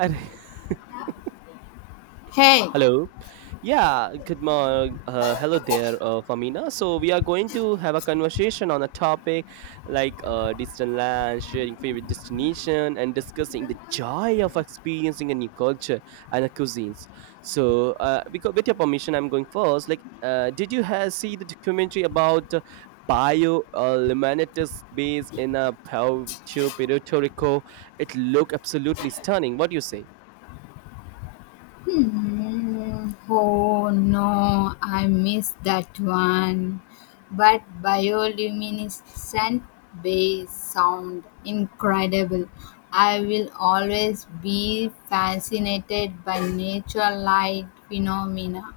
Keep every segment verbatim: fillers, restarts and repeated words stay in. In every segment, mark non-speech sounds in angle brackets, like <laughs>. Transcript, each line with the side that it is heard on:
right: अरे <laughs>
left: Hey.
right: hello. Yeah, good morning. Uh, hello there, uh, Famina. So we are going to have a conversation on a topic like uh, distant land, sharing favorite destination, and discussing the joy of experiencing a new culture and a cuisines. So, uh, because with your permission, I'm going first. Like, uh, did you ha- see the documentary about? Uh, Bio uh, Limanitis base in uh, Puerto Puerto Rico, it looked absolutely stunning. What do you say?
left: Hmm, oh no, I missed that one. But bioluminescent bass sound incredible. I will always be fascinated by natural light phenomena.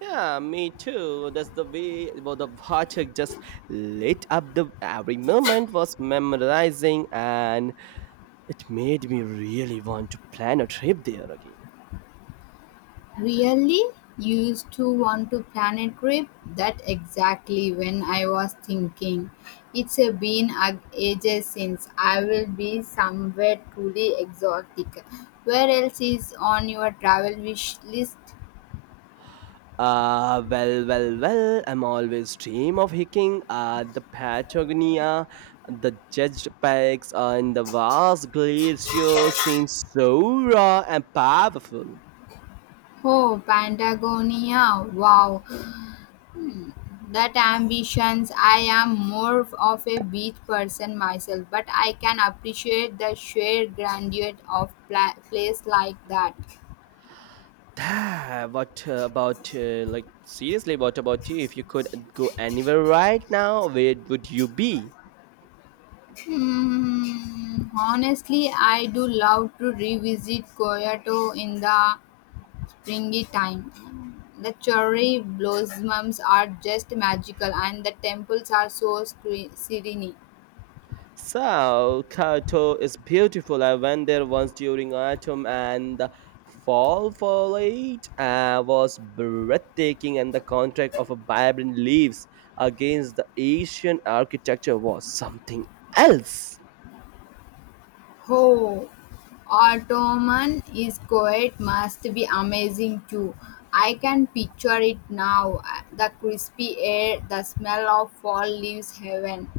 right: Yeah, me too. That's the way, well, the water just lit up, the every moment was memorizing and it made me really want to plan a trip there again.
left: Really? Used to want to plan a trip? That exactly when I was thinking. It's a been a- ages since I will be somewhere truly exotic. Where else is on your travel wish list?
right: Ah, well, well, well, I'm always dream of hiking at the Patagonia, the judged peaks and the vast glaciers seem so raw and powerful.
left: Oh, Patagonia. Wow. That ambitions. I am more of a beach person myself, but I can appreciate the sheer grandeur of pla- place like that.
right: Ah, what uh, about, uh, like, seriously, what about you? If you could go anywhere right now, where would you be?
left: Mm, honestly, I do love to revisit Kyoto in the springy time. The cherry blossoms are just magical, and the temples are so scre- serene.
right: So, Kyoto is beautiful. I went there once during autumn and the fall foliage uh, was breathtaking, and the contrast of a vibrant leaves against the Asian architecture was something else.
left: Oh, Ottoman is quiet must be amazing too. I can picture it now. The crispy air, the smell of fall leaves heaven.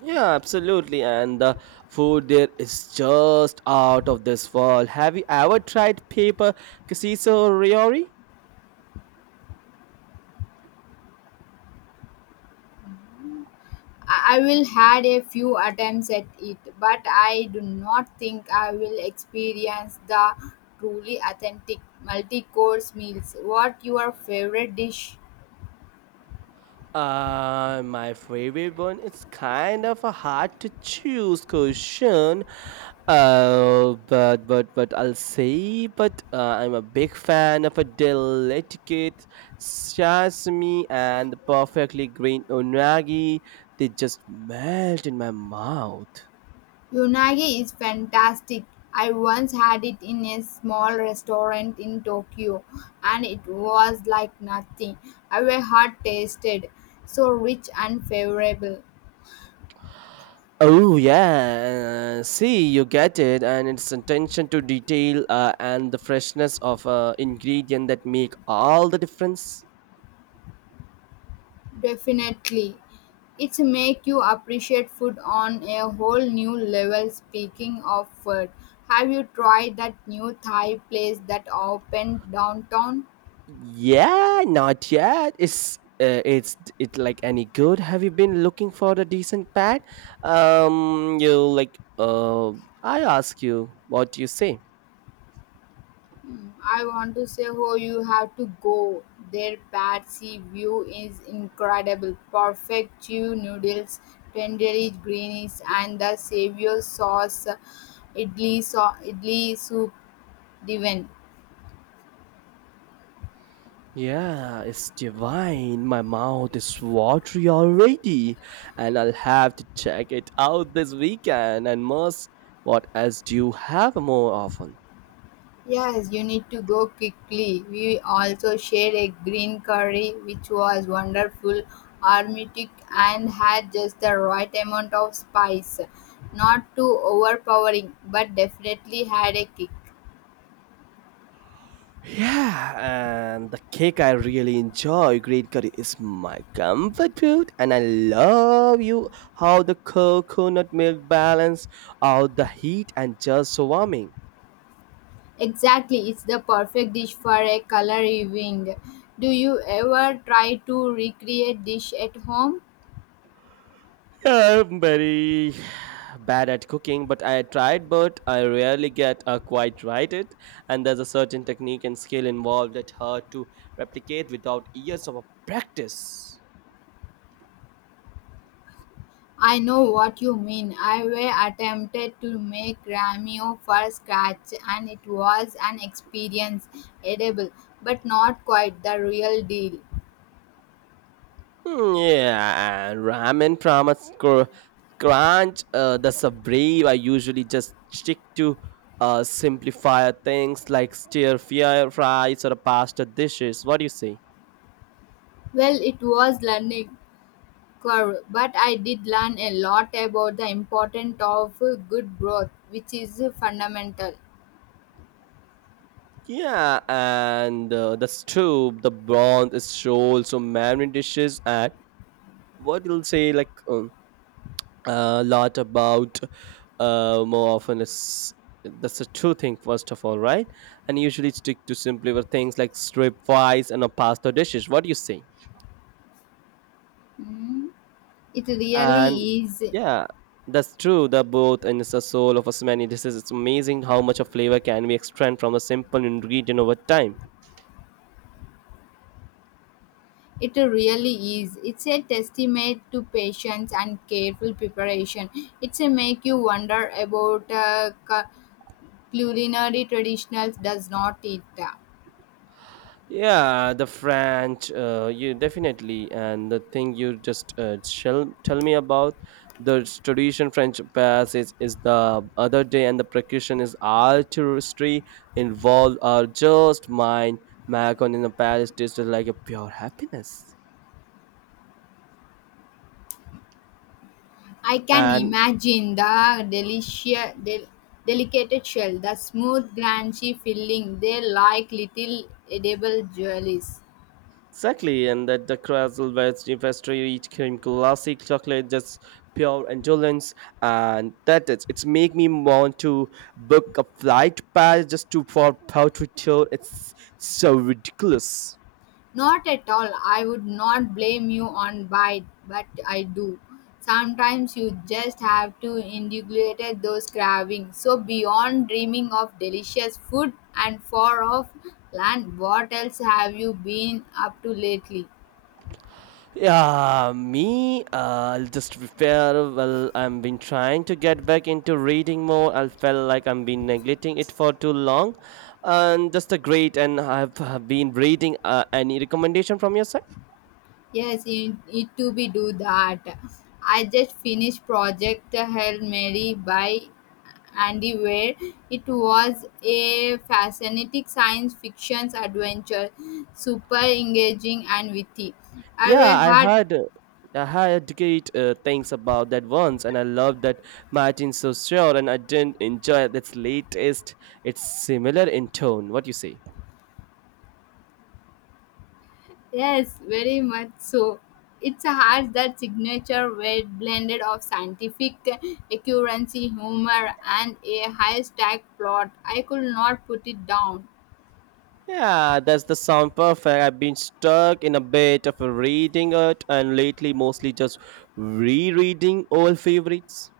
right: Yeah, absolutely. And the food there is just out of this world. Have you ever tried paper Kasiso Riori?
left: I I will had a few attempts at it, but I do not think I will experience the truly authentic multi-course meals. What your favorite dish?
right: Uh, my favorite one, it's kind of a hard to choose question. Uh, but but but I'll say, but uh, I'm a big fan of a delicate sashimi and the perfectly green unagi. They just melt in my mouth.
left: Unagi is fantastic. I once had it in a small restaurant in Tokyo and it was like nothing. I were had tasted, so rich and favorable.
right: Oh yeah, uh, see you get it, and it's attention to detail uh, and the freshness of uh, ingredient that make all the difference.
left: Definitely. It's make you appreciate food on a whole new level. Speaking of food, have you tried that new Thai place that opened downtown?
right: Yeah, not yet. It's uh, it's it like any good? Have you been looking for a decent pad? Um, you like uh, I ask you, what do you say?
left: Hmm, I want to say, oh, you have to go. Their bad sea view is incredible. Perfect chew noodles, tendery greenies, and the savior sauce, idli, so- idli soup, divin.
right: Yeah, it's divine. My mouth is watery already, and I'll have to check it out this weekend. And must, what else do you have more often?
left: Yes, you need to go quickly. We also shared a green curry which was wonderful, aromatic, and had just the right amount of spice. Not too overpowering, but definitely had a kick.
right: Yeah, and the cake I really enjoy, green curry, is my comfort food, and I love you how the coconut milk balance out the heat and just so warming.
left: Exactly, it's the perfect dish for a color evening. Do you ever try to recreate dish at home?
right: I'm very bad at cooking, but I tried, but I rarely get uh, quite right it, and there's a certain technique and skill involved that hard to replicate without years of practice.
left: I know what you mean. I were attempted to make Ramio for scratch and it was an experience, edible, but not quite the real deal.
right: Hmm, yeah, and ramen promise cr- crunch. Uh, the sabri I usually just stick to uh, simplifier things like stir fry fries or pasta dishes. What do you say?
left: Well, it was learning curve, but I did learn a lot about the importance of good growth, which is fundamental.
right: Yeah, and uh, the stew, the broth is so so many dishes, and what you'll say like um, a lot about uh, more often is that's a true thing, first of all, right, and usually stick to simpler things like strip fries and a pasta dishes. What do you say?
left: Mm, It
right: And
left: really is.
right: yeah, that's true, the both, and it's the soul of as many dishes. It's amazing how much of flavor can we extract from a simple ingredient over time.
left: It really is. It's a testament to patience and careful preparation. It's a make you wonder about uh, cu- culinary traditionals does not it.
right: Yeah, the French, uh, you definitely. And the thing you just uh, shall tell me about the tradition French pass is, is the other day, and the percussion is artistry involved are just mind. Macon in the Paris tasted like a pure happiness.
left: I can
right: And
left: imagine the delicious, del- delicate shell, the smooth, crunchy filling. They like little edible jewels.
right: exactly, and that the Castleware's pastry cream classic chocolate, just pure indulgence, and that is. It's make me want to book a flight pass just to for powder tour. It's so ridiculous.
left: Not at all. I would not blame you on bite, but I do. Sometimes you just have to indulge those cravings. So beyond dreaming of delicious food and far off land, what else have you been up to lately?
right: Yeah, me. Uh, I'll just be fair. Well, I've been trying to get back into reading more. I felt like I've been neglecting it for too long, and just a great. And I've, have been reading. Uh, any recommendation from your side?
left: Yes, you need to be do that. I just finished Project Hail Mary by Andy Weir. It was a fascinating science fiction adventure, super engaging and witty. I
right: Yeah,
left: were
right: I
left: hard,
right: heard uh, I heard great uh, things about that once, and I love that Martin's so sure, and I didn't enjoy its latest. It's similar in tone. What you say?
left: yes, very much so. It's a hard that signature were blended of scientific accuracy, humor, and a high-stack plot. I could not put it down.
right: Yeah, that's the sound perfect. I've been stuck in a bit of a reading it, and lately mostly just rereading old favorites.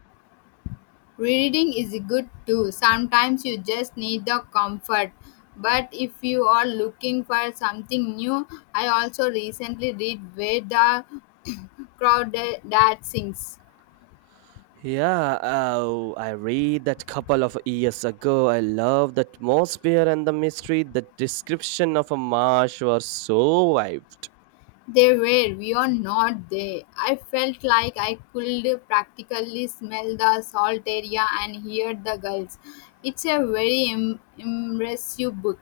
left: Reading is good too. Sometimes you just need the comfort. But if you are looking for something new, I also recently read Where the Crowd That Sings.
right: Yeah, oh, I read that couple of years ago. I love the atmosphere and the mystery. The description of a marsh was so vibed.
left: They were, we are not there. I felt like I could practically smell the salt area and hear the gulls. It's a very im- impressive book.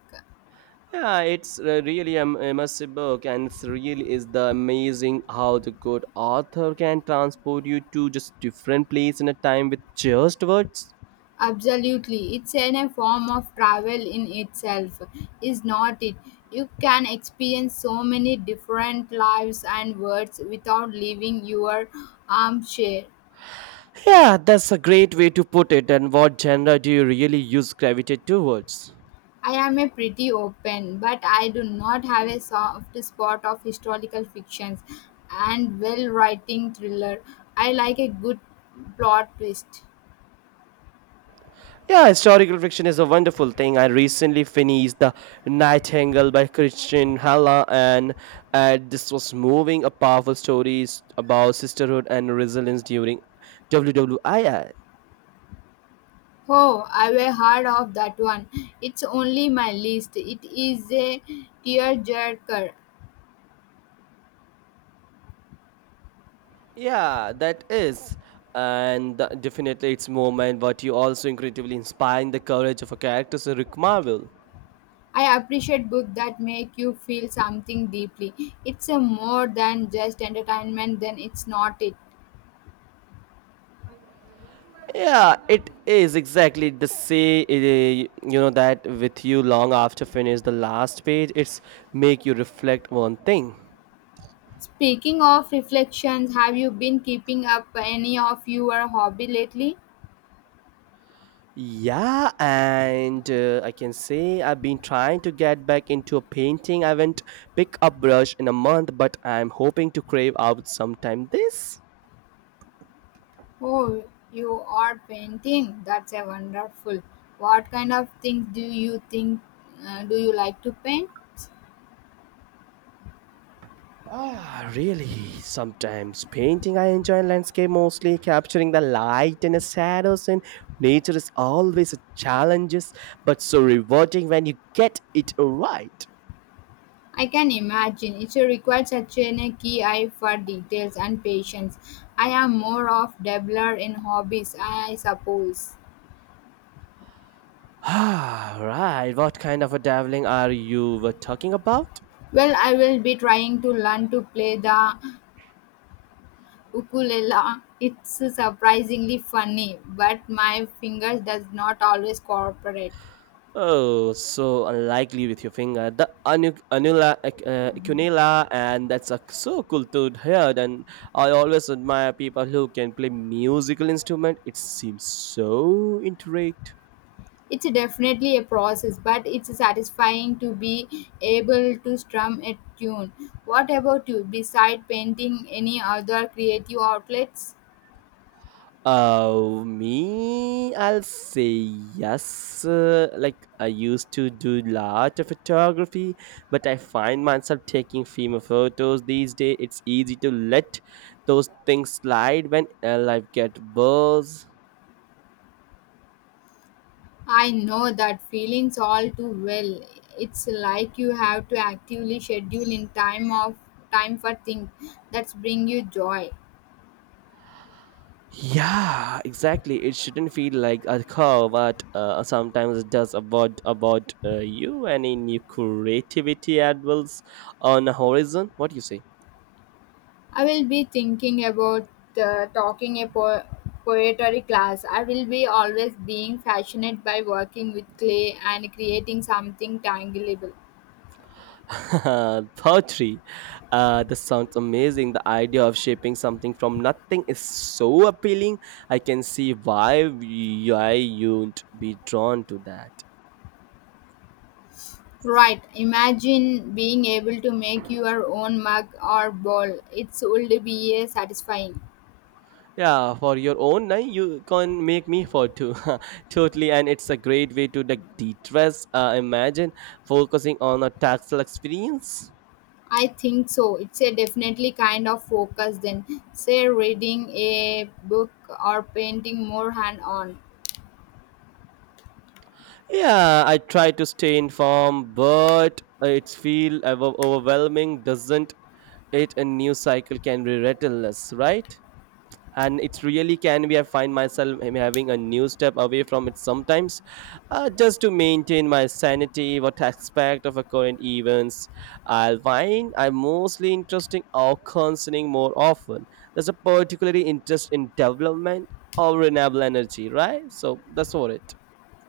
right: Yeah, it's a really an immersive book, and it's really is the amazing how the good author can transport you to just different place in a time with just words.
left: Absolutely, it's in a form of travel in itself, is not it? You can experience so many different lives and worlds without leaving your armchair.
right: Yeah, that's a great way to put it. And what genre do you really use gravitate towards?
left: I am a pretty open, but I do not have a soft spot of historical fictions and well writing thriller. I like a good plot twist.
right: Yeah, historical fiction is a wonderful thing. I recently finished The Nightingale by Christian Halla, and uh, this was moving a powerful story about sisterhood and resilience during World War Two.
left: Oh, I've heard of that one. It's only my list. It is a tearjerker.
right: Yeah, that is. And the- definitely its moment, but you also incredibly inspiring the courage of a character, so Rick Marvel.
left: I appreciate books that make you feel something deeply. It's a more than just entertainment, then it's not it.
right: Yeah, it is exactly the same. Eh, you know that with you long after finish the last page, it's make you reflect one thing.
left: Speaking of reflections, have you been keeping up any of your hobby lately?
right: Yeah, and uh, I can say I've been trying to get back into painting. I haven't picked up brush in a month, but I'm hoping to crave out sometime this.
left: Oh, you are painting. That's a wonderful. What kind of things do you think uh, do you like to paint?
right: Ah, really? Sometimes painting, I enjoy landscape mostly, capturing the light and the shadows, and nature is always a challenge, but so rewarding when you get it right.
left: I can imagine it requires such a key eye for details and patience. I am more of dabbler in hobbies, I suppose.
right: Ah, right. What kind of a dabbling are you were talking about?
left: Well, I will be trying to learn to play the ukulele. It's surprisingly funny, but my fingers does not always cooperate.
right: Oh, so unlikely with your finger. The anu- anula, ac- uh, cunilla, and that's a, so cool to hear. And I always admire people who can play musical instrument. It seems so intricate.
left: It's definitely a process, but it's satisfying to be able to strum a tune. What about you? Beside painting, any other creative outlets?
right: Oh, me, I'll say yes. Uh, like I used to do lot of photography, but I find myself taking female photos these days. It's easy to let those things slide when uh, life get buzz.
left: I know that feelings all too well. It's like you have to actively schedule in time of time for things that bring you joy.
right: Yeah, exactly. It shouldn't feel like a curve, but uh, sometimes it does about about uh, you and in your creativity advils on the horizon. What do you say?
left: I will be thinking about uh, talking a po- poetry class. I will be always being fascinated by working with clay and creating something tangible.
right: <laughs> Poetry. Uh, this sounds amazing. The idea of shaping something from nothing is so appealing. I can see why you- why you'd be drawn to that.
left: Right, imagine being able to make your own mug or bowl. It would be a satisfying.
right: Yeah, for your own, nah, you can make me for two. <laughs> Totally, and it's a great way to like de-stress. Uh, imagine focusing on a tactile experience.
left: I think so. It's a definitely kind of focus then. Say reading a book or painting more hand on.
right: Yeah, I try to stay informed, but it's feel over- overwhelming, doesn't it? A new cycle can be relentless, right? And it really can be, I find myself am having a new step away from it sometimes, uh, just to maintain my sanity. What aspect of a current events I'll find I'm mostly interesting or concerning more often? There's a particularly interest in development or renewable energy, right? So that's what it